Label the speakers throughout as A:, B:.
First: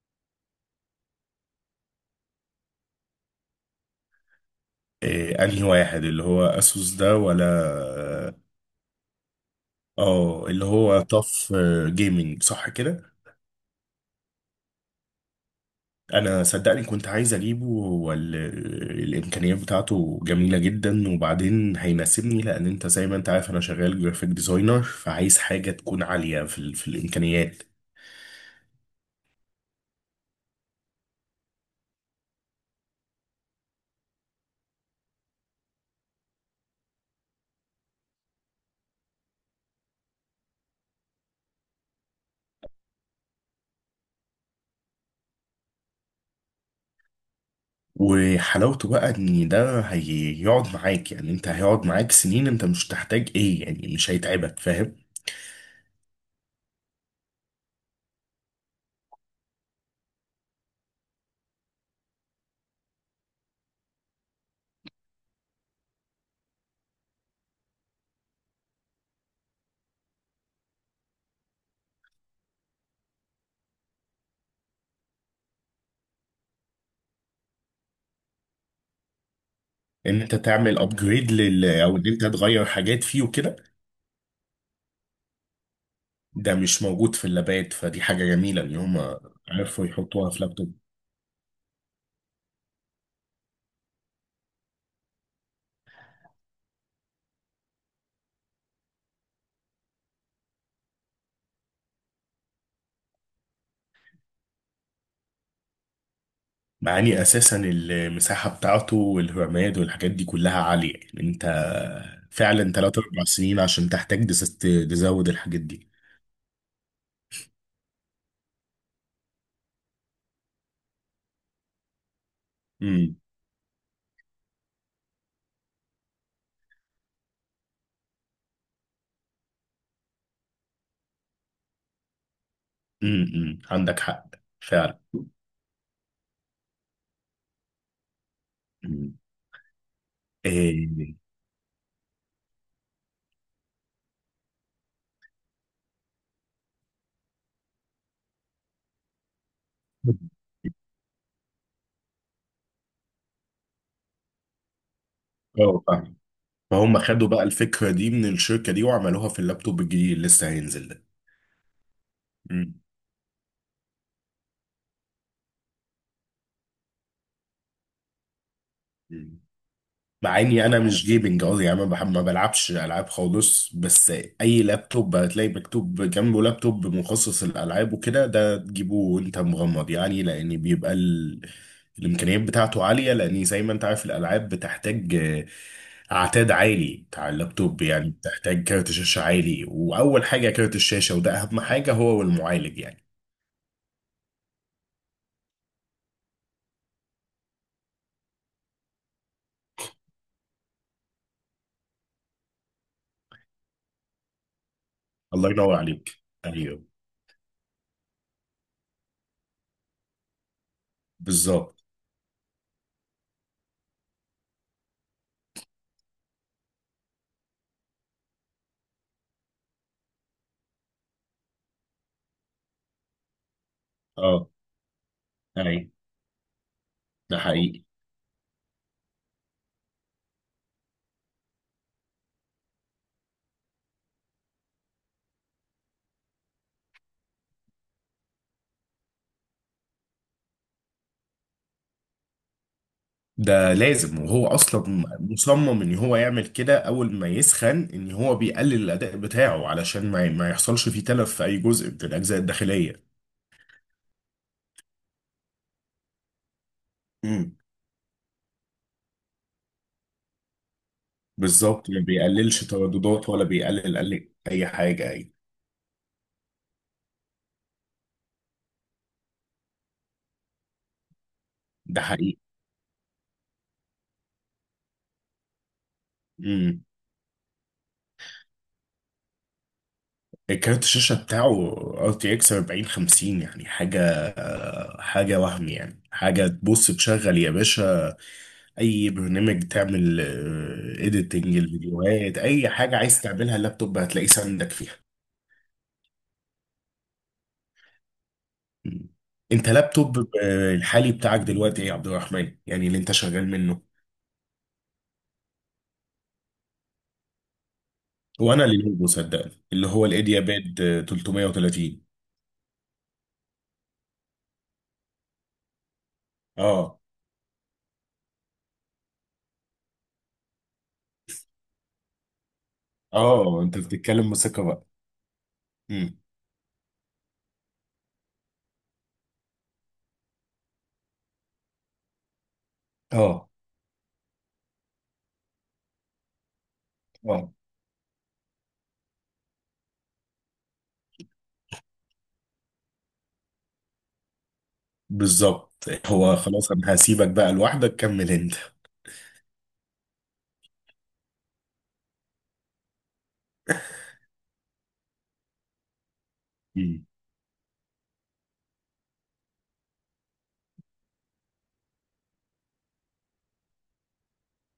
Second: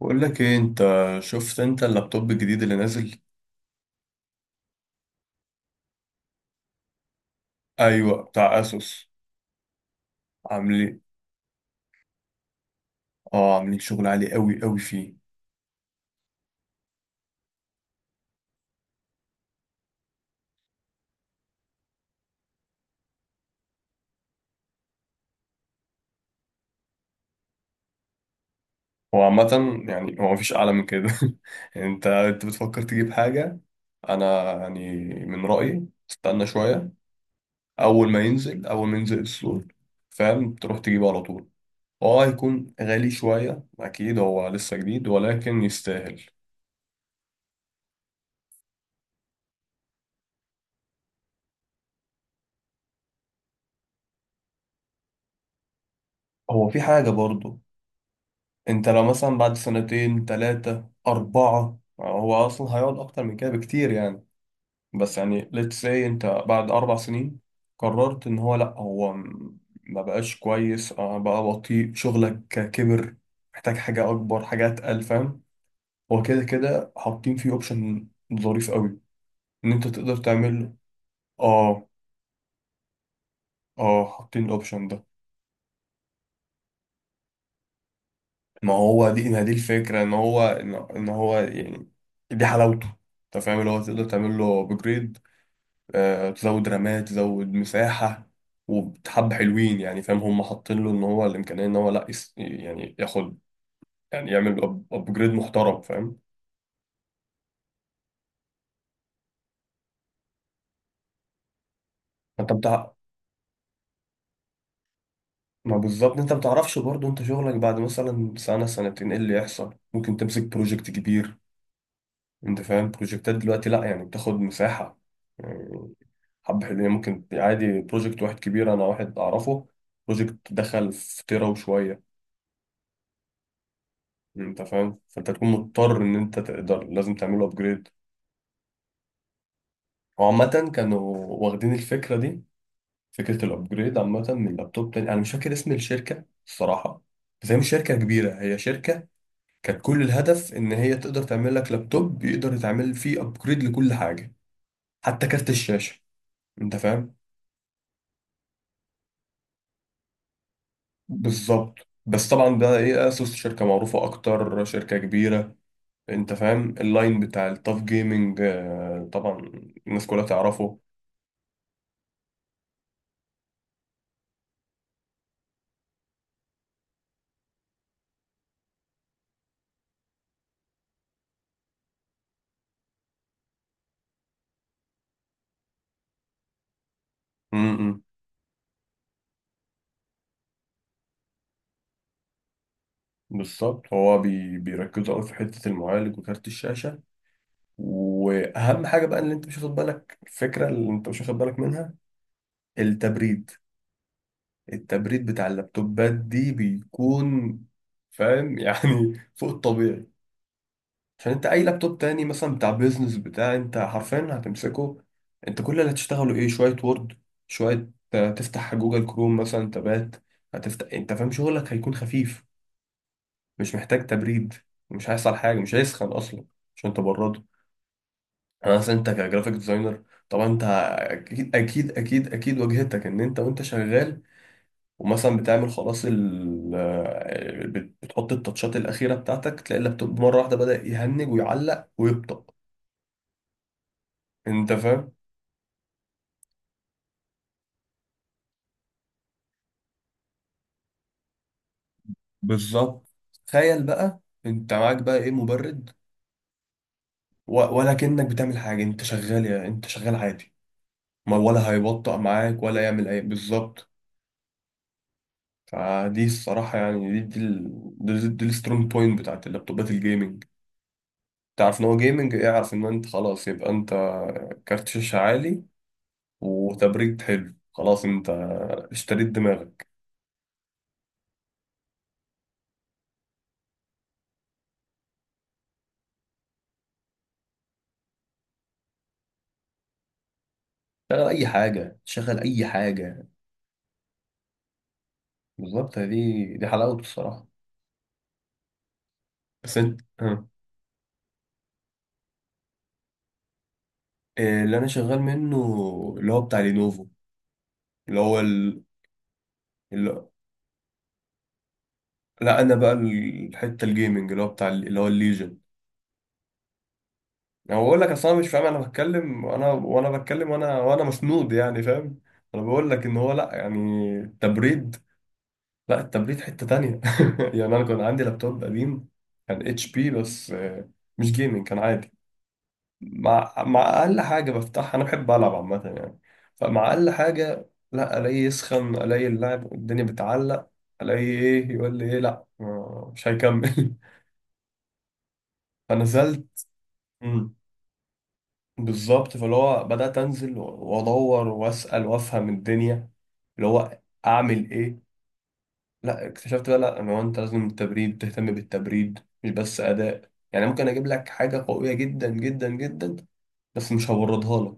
A: بقول لك ايه انت؟ شفت انت اللابتوب الجديد اللي نازل؟
B: إيه انهي واحد اللي هو اسوس ده ولا
A: ايوه،
B: اه؟
A: بتاع اسوس.
B: اللي
A: عاملين،
B: هو طف جيمنج، صح كده؟
A: اه عاملين شغل عالي قوي قوي فيه.
B: انا صدقني كنت عايز اجيبه، والامكانيات بتاعته جميله جدا، وبعدين هيناسبني لان انت زي ما انت عارف انا شغال جرافيك ديزاينر، فعايز حاجه تكون عاليه في في الامكانيات.
A: هو عامه يعني هو مفيش اعلى من كده. يعني انت بتفكر تجيب حاجه؟ انا يعني من رايي استنى شويه، اول ما ينزل السوق، فاهم؟ تروح تجيبه على طول. هو هيكون غالي شويه اكيد، هو لسه جديد، ولكن يستاهل.
B: وحلاوته بقى ان ده هيقعد معاك، يعني انت هيقعد معاك سنين، انت مش تحتاج ايه، يعني مش هيتعبك، فاهم؟
A: هو في حاجه برضه، انت لو مثلا بعد سنتين تلاتة أربعة، هو أصلا هيقعد أكتر من كده بكتير يعني. بس يعني let's say انت بعد أربع سنين قررت إن هو لأ، ما بقاش كويس، بقى بطيء، شغلك كبر، محتاج حاجة أكبر، حاجة أتقل، فاهم؟ هو كده كده حاطين فيه أوبشن ظريف قوي، إن أنت تقدر
B: ان انت
A: تعمل.
B: تعمل ابجريد
A: آه
B: او ان انت تغير حاجات فيه وكده.
A: آه، حاطين الأوبشن ده.
B: ده مش موجود في اللابات، فدي حاجة جميلة
A: ما
B: ان
A: هو
B: هم
A: دي ما دي
B: عرفوا
A: الفكرة، إن
B: يحطوها في
A: هو
B: لابتوب.
A: إن إن هو يعني دي حلاوته، انت فاهم؟ اللي هو تقدر تعمل له ابجريد، تزود رمات، تزود مساحة. وبحب حلوين يعني، فاهم؟ هم حاطين له ان هو الامكانية ان هو لا يس يعني ياخد، يعني يعمل ابجريد محترم، فاهم؟
B: مع اني اساسا المساحة بتاعته والرامات والحاجات دي كلها عالية، يعني انت
A: انت
B: فعلا
A: بتاع،
B: 3 4 سنين عشان تحتاج تزود الحاجات
A: ما
B: دي.
A: بالظبط انت ما بتعرفش برضه، انت شغلك بعد مثلا سنة سنتين ايه اللي يحصل، ممكن تمسك بروجكت كبير. انت فاهم
B: امم
A: بروجكتات دلوقتي؟ لا يعني بتاخد مساحة يعني. حب حلوين يعني، ممكن عادي بروجكت واحد كبير، انا واحد اعرفه بروجكت دخل في تيرا وشوية.
B: أمم. عندك حق،
A: انت فاهم؟
B: فعلا.
A: فانت تكون مضطر ان انت تقدر، لازم تعمله ابجريد.
B: أمم.
A: وعامة
B: إيه.
A: كانوا واخدين الفكرة دي، فكرة الأبجريد، عامة من لابتوب تاني، أنا مش فاكر اسم الشركة الصراحة، بس هي مش شركة كبيرة، هي شركة كانت كل الهدف إن هي تقدر تعمل لك لابتوب يقدر يتعمل فيه أبجريد لكل حاجة، حتى كارت
B: اه،
A: الشاشة.
B: فاهم.
A: أنت
B: فهم
A: فاهم؟
B: خدوا بقى الفكرة دي من الشركة دي، وعملوها في اللابتوب الجديد اللي لسه هينزل ده.
A: بالظبط. بس طبعا ده
B: امم
A: إيه، أسوس شركة معروفة أكتر، شركة كبيرة. أنت فاهم؟ اللاين بتاع التاف جيمنج، آه طبعا،
B: أمم.
A: الناس كلها
B: مع اني
A: تعرفه.
B: انا مش جيمنج قوي، يعني ما بحب ما بلعبش العاب خالص. بس اي لابتوب هتلاقي مكتوب جنبه لابتوب مخصص للالعاب وكده، ده تجيبه وانت مغمض، يعني لان بيبقى الامكانيات بتاعته عاليه، لان زي ما انت عارف الالعاب بتحتاج اعتاد عالي بتاع
A: م-
B: اللابتوب.
A: م.
B: يعني بتحتاج كارت شاشه عالي، واول حاجه كارت الشاشه، وده اهم حاجه هو المعالج يعني.
A: بالظبط، هو بيركزوا أوي في حتة المعالج وكارت الشاشة. واهم حاجه بقى اللي انت مش واخد بالك، الفكره اللي انت مش واخد بالك منها، التبريد. التبريد بتاع
B: الله ينور
A: اللابتوبات
B: عليك.
A: دي
B: ايوه.
A: بيكون، فاهم، يعني فوق الطبيعي. عشان انت اي
B: بالظبط.
A: لابتوب تاني مثلا بتاع بيزنس، بتاع انت حرفيا هتمسكه، انت كل اللي هتشتغله ايه، شويه وورد، شويه، تفتح جوجل كروم مثلا تبات، هتفتح، انت فاهم شغلك هيكون خفيف، مش محتاج
B: اه.
A: تبريد، مش هيحصل حاجه، مش
B: ايوه.
A: هيسخن اصلا عشان
B: ده
A: تبرده.
B: حقيقي.
A: انا اصلا انت كجرافيك ديزاينر طبعا انت اكيد واجهتك، ان انت وانت شغال ومثلا بتعمل خلاص ال بتحط التاتشات الاخيره بتاعتك، تلاقي اللابتوب مره واحده بدأ يهنج ويعلق ويبطأ.
B: ده لازم، وهو
A: انت
B: اصلا
A: فاهم؟
B: مصمم ان هو يعمل كده، اول ما يسخن ان هو بيقلل الاداء بتاعه، علشان ما يحصلش فيه تلف في اي جزء من الاجزاء الداخليه.
A: بالظبط. تخيل بقى، انت معاك بقى ايه، مبرد،
B: امم.
A: ولا كأنك بتعمل حاجه، انت شغال، يا انت شغال عادي، ما ولا
B: بالظبط. ما
A: هيبطأ معاك
B: بيقللش
A: ولا يعمل اي،
B: ترددات ولا
A: بالظبط.
B: بيقلل اي حاجه اي.
A: فدي الصراحه يعني، دي دي السترونج بوينت بتاعت اللابتوبات الجيمنج. تعرف ان هو
B: ده
A: جيمنج،
B: حقيقي.
A: اعرف ان انت خلاص، يبقى انت كارت شاشة عالي
B: امم.
A: وتبريد حلو، خلاص انت اشتريت دماغك.
B: الكارت الشاشه بتاعه ار تي اكس 4050، يعني حاجه حاجه وهم، يعني حاجه تبص تشغل يا باشا اي برنامج تعمل
A: شغل اي
B: اديتنج
A: حاجة،
B: الفيديوهات،
A: شغل اي
B: اي حاجه عايز
A: حاجة.
B: تعملها اللابتوب هتلاقيه ساندك فيها.
A: بالظبط، دي حلاوته الصراحة.
B: مم. انت
A: بس انت،
B: لابتوب
A: ها.
B: الحالي بتاعك دلوقتي ايه يا عبد الرحمن، يعني اللي انت شغال منه؟
A: إيه اللي انا شغال منه؟ اللي هو بتاع لينوفو، اللي هو
B: هو انا
A: ال...
B: لينوفو، صدقني اللي هو
A: اللي...
B: الايديا باد، 330.
A: لا انا بقى الحتة الجيمنج، اللي هو بتاع اللي هو الليجن.
B: اه.
A: انا بقول لك اصلا مش فاهم، انا بتكلم وانا بتكلم وانا مسنود يعني، فاهم؟ انا بقول لك ان هو لا
B: اه، انت
A: يعني
B: بتتكلم بثقه بقى.
A: تبريد، لا
B: امم.
A: التبريد حتة تانية. يعني أنا كان عندي لابتوب قديم، كان اتش بي بس، مش جيمنج، كان عادي.
B: اه.
A: مع أقل حاجة بفتحها، أنا بحب ألعب عامة يعني، فمع أقل
B: اه.
A: حاجة لا، ألاقي يسخن، ألاقي اللعب الدنيا بتعلق، ألاقي إيه، يقول لي إيه لا، مش هيكمل.
B: بالظبط. هو
A: فنزلت،
B: خلاص انا هسيبك بقى
A: مم،
B: لوحدك، كمل انت.
A: بالظبط، فاللي هو بدأت أنزل وأدور وأسأل وأفهم الدنيا، اللي هو أعمل إيه. لا اكتشفت بقى لا
B: مم.
A: ان هو انت لازم التبريد، تهتم بالتبريد، مش بس اداء يعني. ممكن اجيب لك حاجه قويه جدا، بس مش هوردها لك،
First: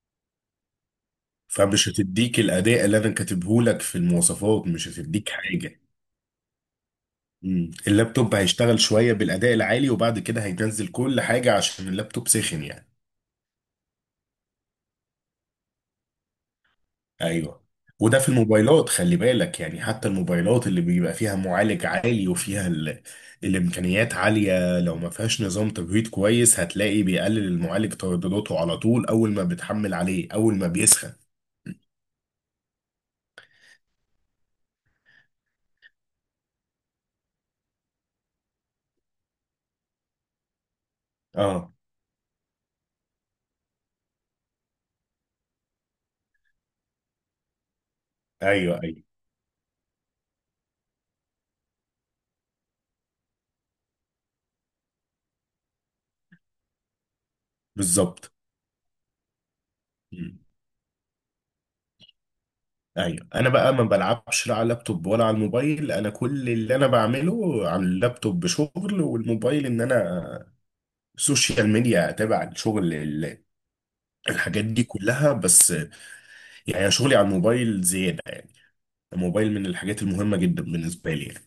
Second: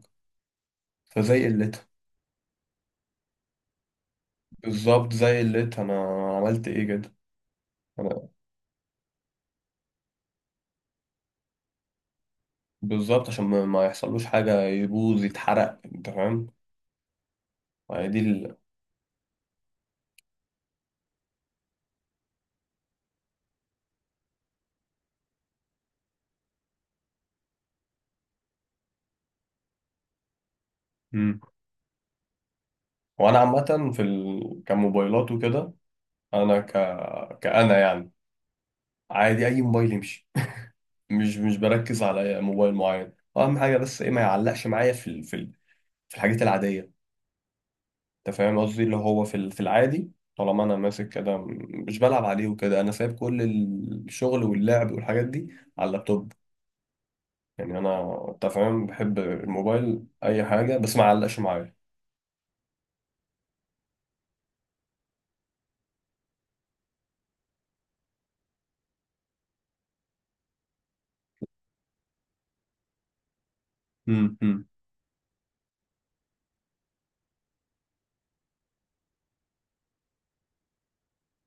A: فزي قلتها.
B: فمش هتديك الاداء اللي انا كاتبه لك في المواصفات، مش
A: بالظبط
B: هتديك
A: زي
B: حاجه.
A: قلتها انا، عملت ايه كده،
B: مم.
A: انا
B: اللابتوب هيشتغل شويه بالاداء العالي وبعد كده هينزل كل حاجه عشان اللابتوب سخن يعني.
A: بالظبط عشان ما يحصلوش حاجه، يبوظ يتحرق، انت فاهم؟
B: ايوه.
A: يعني دي
B: وده في
A: ال...
B: الموبايلات خلي بالك، يعني حتى الموبايلات اللي بيبقى فيها معالج عالي وفيها الامكانيات عاليه، لو ما فيهاش نظام تبريد كويس هتلاقي بيقلل المعالج تردداته على طول اول ما بتحمل عليه، اول ما بيسخن.
A: مم. وانا عامه في ال... كموبايلات وكده، انا ك، كأنا يعني عادي، اي موبايل يمشي. مش
B: اه.
A: بركز على موبايل معين، اهم حاجه بس ايه، ما يعلقش معايا في ال... في ال... في الحاجات العاديه. انت فاهم
B: ايوه.
A: قصدي؟ اللي
B: ايوه.
A: هو في في العادي، طالما انا ماسك كده مش بلعب عليه وكده، انا سايب كل الشغل واللعب والحاجات دي على اللابتوب يعني. انا
B: بالظبط.
A: انت فاهم، بحب الموبايل
B: مم.
A: اي حاجه، بس ما علقش معايا.
B: ايوه. انا بقى ما بلعبش لا على اللابتوب ولا على الموبايل، انا كل اللي انا بعمله على اللابتوب شغل، والموبايل ان انا سوشيال ميديا اتابع الشغل
A: مم،
B: الحاجات
A: مم.
B: دي كلها، بس يعني أنا شغلي على الموبايل زيادة يعني. الموبايل من الحاجات المهمة جدا بالنسبة لي يعني.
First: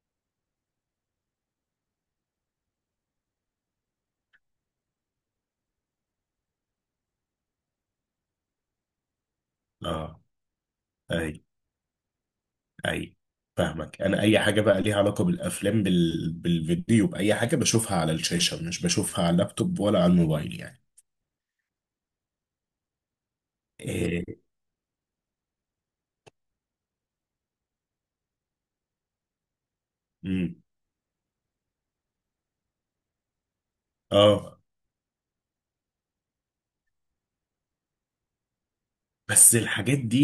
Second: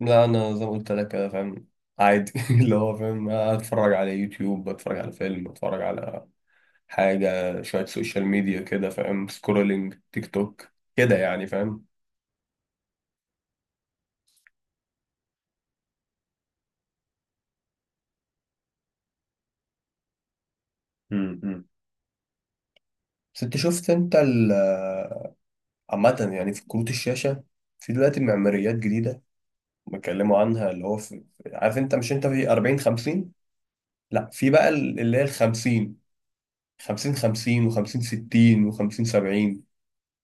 A: لا انا زي ما قلت لك كده، فاهم عادي، اللي هو فاهم، اتفرج على يوتيوب، بتفرج على فيلم، بتفرج على حاجه، شويه سوشيال ميديا كده، فاهم، سكرولينج
B: اه.
A: تيك توك كده،
B: اي
A: يعني فاهم.
B: اي، فاهمك، انا اي حاجة بقى ليها علاقة بالافلام بالفيديو باي حاجة بشوفها على الشاشة مش بشوفها على اللابتوب ولا على الموبايل يعني.
A: مم، مم. بس انت شفت انت
B: إيه.
A: عامة يعني في كروت الشاشة، في دلوقتي معماريات جديدة بيتكلموا
B: مم.
A: عنها، اللي هو في عارف انت مش، انت في 40 50، لا في
B: اه.
A: بقى اللي هي ال 50، 50 50 و50 60 و50
B: بس
A: 70.
B: الحاجات دي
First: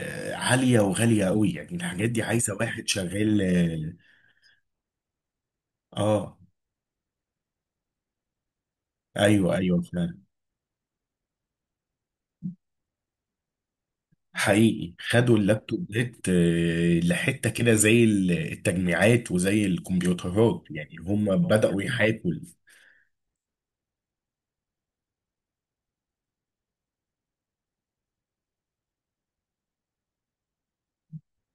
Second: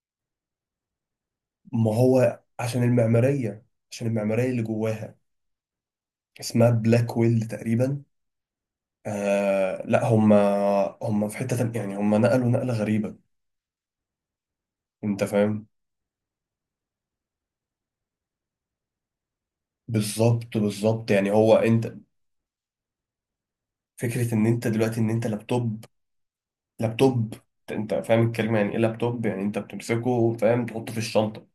B: عالية وغالية قوي، يعني
A: ما
B: الحاجات دي
A: هو
B: عايزة
A: عشان
B: واحد شغال.
A: المعمارية، اللي جواها
B: اه. آه.
A: اسمها بلاك ويل تقريبا.
B: ايوه ايوه،
A: آه لا
B: فعلا.
A: هم، هم في حتة تانية يعني، هم نقلوا نقلة غريبة.
B: حقيقي
A: انت
B: خدوا
A: فاهم؟
B: اللابتوبات لحتة كده زي التجميعات وزي
A: بالظبط
B: الكمبيوترات، يعني
A: بالظبط يعني
B: هم
A: هو
B: بدأوا
A: انت،
B: يحاكوا.
A: فكرة ان انت دلوقتي ان انت لابتوب، لابتوب انت فاهم الكلمة يعني ايه لابتوب، يعني انت بتمسكه، فاهم، تحطه في الشنطة،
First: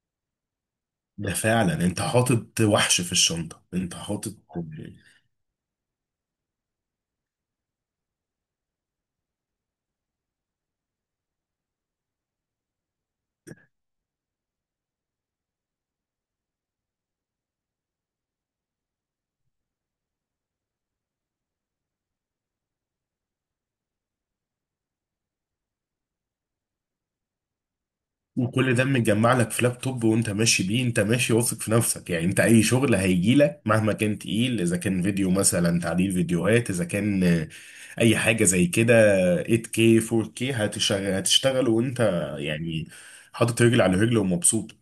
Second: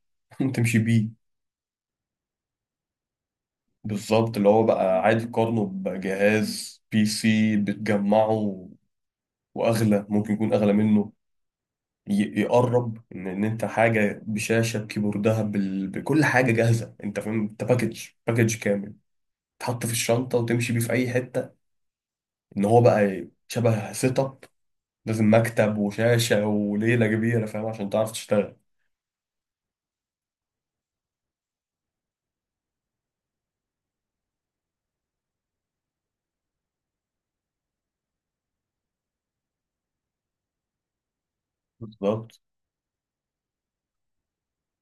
A: تمشي بيه.
B: ده فعلا انت حاطط وحش في الشنطة، انت حاطط
A: بالظبط، اللي هو بقى عادي تقارنه بجهاز بي سي بتجمعه، واغلى ممكن يكون اغلى منه، يقرب ان انت حاجة بشاشة بكيبوردها بال... بكل حاجة جاهزة. انت فاهم؟ انت باكج، باكج كامل، تحط في الشنطة وتمشي بيه في اي حتة. ان هو بقى شبه سيت اب، لازم مكتب وشاشة وليلة كبيرة، فاهم، عشان تعرف تشتغل.
B: وكل ده متجمع لك في لابتوب، وانت ماشي بيه، انت ماشي واثق في نفسك، يعني انت اي شغل هيجي لك مهما كان تقيل، اذا كان فيديو مثلا تعديل فيديوهات، اذا كان اي حاجة زي كده 8K 4K هتشغل هتشتغل وانت
A: بالظبط.
B: يعني حاطط رجل على رجل ومبسوط.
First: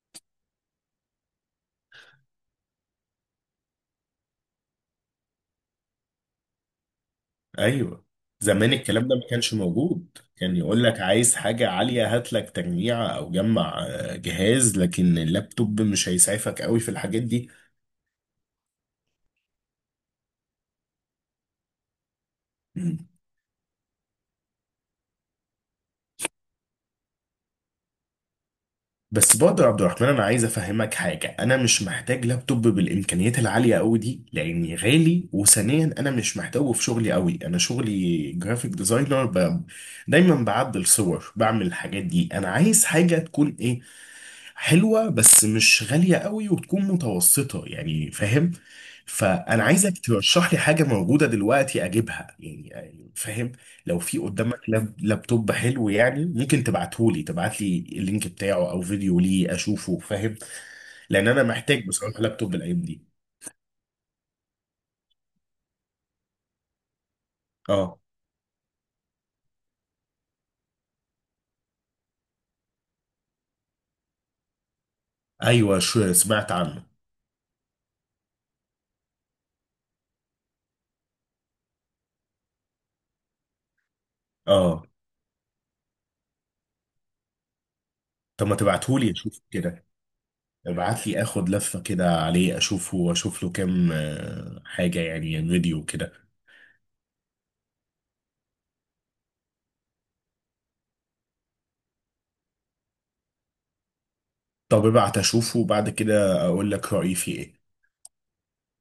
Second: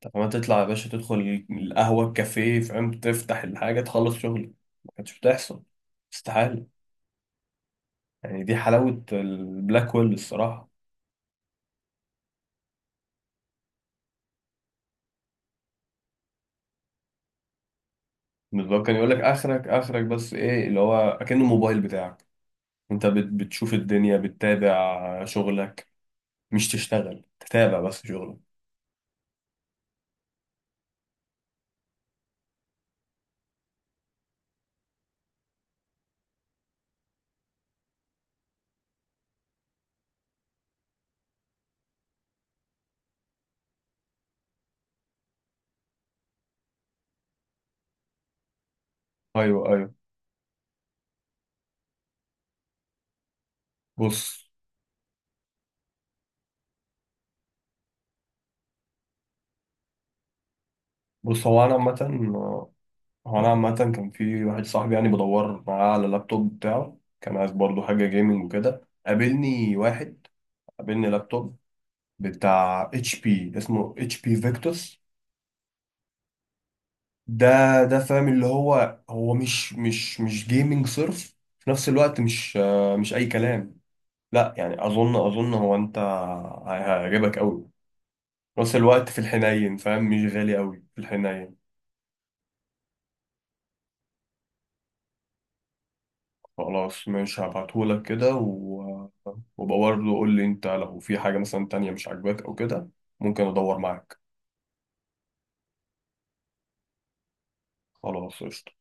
A: طب ما تطلع يا باشا، تدخل القهوة، الكافيه فاهم، تفتح الحاجة، تخلص شغل. ما كانتش بتحصل، استحالة.
B: ايوه.
A: يعني دي
B: زمان
A: حلاوة
B: الكلام ده ما كانش
A: البلاك
B: موجود،
A: ويل
B: كان
A: الصراحة.
B: يقول لك عايز حاجة عالية هات لك تجميعة او جمع جهاز، لكن اللابتوب مش هيسعفك قوي في الحاجات دي.
A: اللي هو كان يقول لك آخرك، آخرك بس إيه، اللي هو أكن الموبايل بتاعك،
B: مم.
A: أنت بتشوف الدنيا، بتتابع شغلك، مش تشتغل، تتابع بس شغلك.
B: بس برضه يا عبد الرحمن انا عايز افهمك حاجة، انا مش محتاج لابتوب بالامكانيات العالية قوي دي لاني غالي، وثانيا انا مش محتاجه في شغلي قوي، انا شغلي جرافيك ديزاينر دايما بعدل صور بعمل الحاجات دي. انا عايز حاجة تكون ايه، حلوة بس مش غالية قوي، وتكون متوسطة يعني فاهم. فأنا
A: أيوه أيوه.
B: عايزك ترشح لي حاجة موجودة دلوقتي أجيبها يعني فاهم. لو في
A: بص.
B: قدامك لابتوب حلو يعني ممكن تبعتهولي، تبعتلي اللينك بتاعه أو فيديو ليه أشوفه فاهم. لأن أنا
A: بص هو أنا
B: محتاج
A: عامة،
B: بصراحة لابتوب الأيام دي.
A: كان في واحد صاحبي يعني بدور معاه على اللابتوب بتاعه، كان عايز برضه
B: أه.
A: حاجة جيمنج وكده. قابلني واحد، قابلني لابتوب بتاع اتش بي، اسمه اتش بي فيكتوس
B: أيوة، شو سمعت عنه.
A: ده. ده فاهم، اللي هو هو مش جيمنج صرف، في نفس الوقت مش، مش اي كلام، لا
B: أه.
A: يعني اظن، اظن هو انت هيعجبك قوي.
B: طب ما
A: في نفس الوقت
B: تبعتهولي
A: في
B: أشوف
A: الحنين،
B: كده.
A: فاهم، مش غالي قوي في
B: ابعتلي آخد
A: الحنين.
B: لفة كده عليه أشوفه وأشوف له كام حاجة يعني فيديو كده.
A: خلاص ماشي، هبعتهولك كده و... وبقى برضه قول لي انت، لو في حاجة مثلا تانية مش عاجباك او كده، ممكن ادور معاك.
B: طب ابعت اشوفه وبعد كده اقول لك رأيي فيه ايه.
A: خلاص قشطة.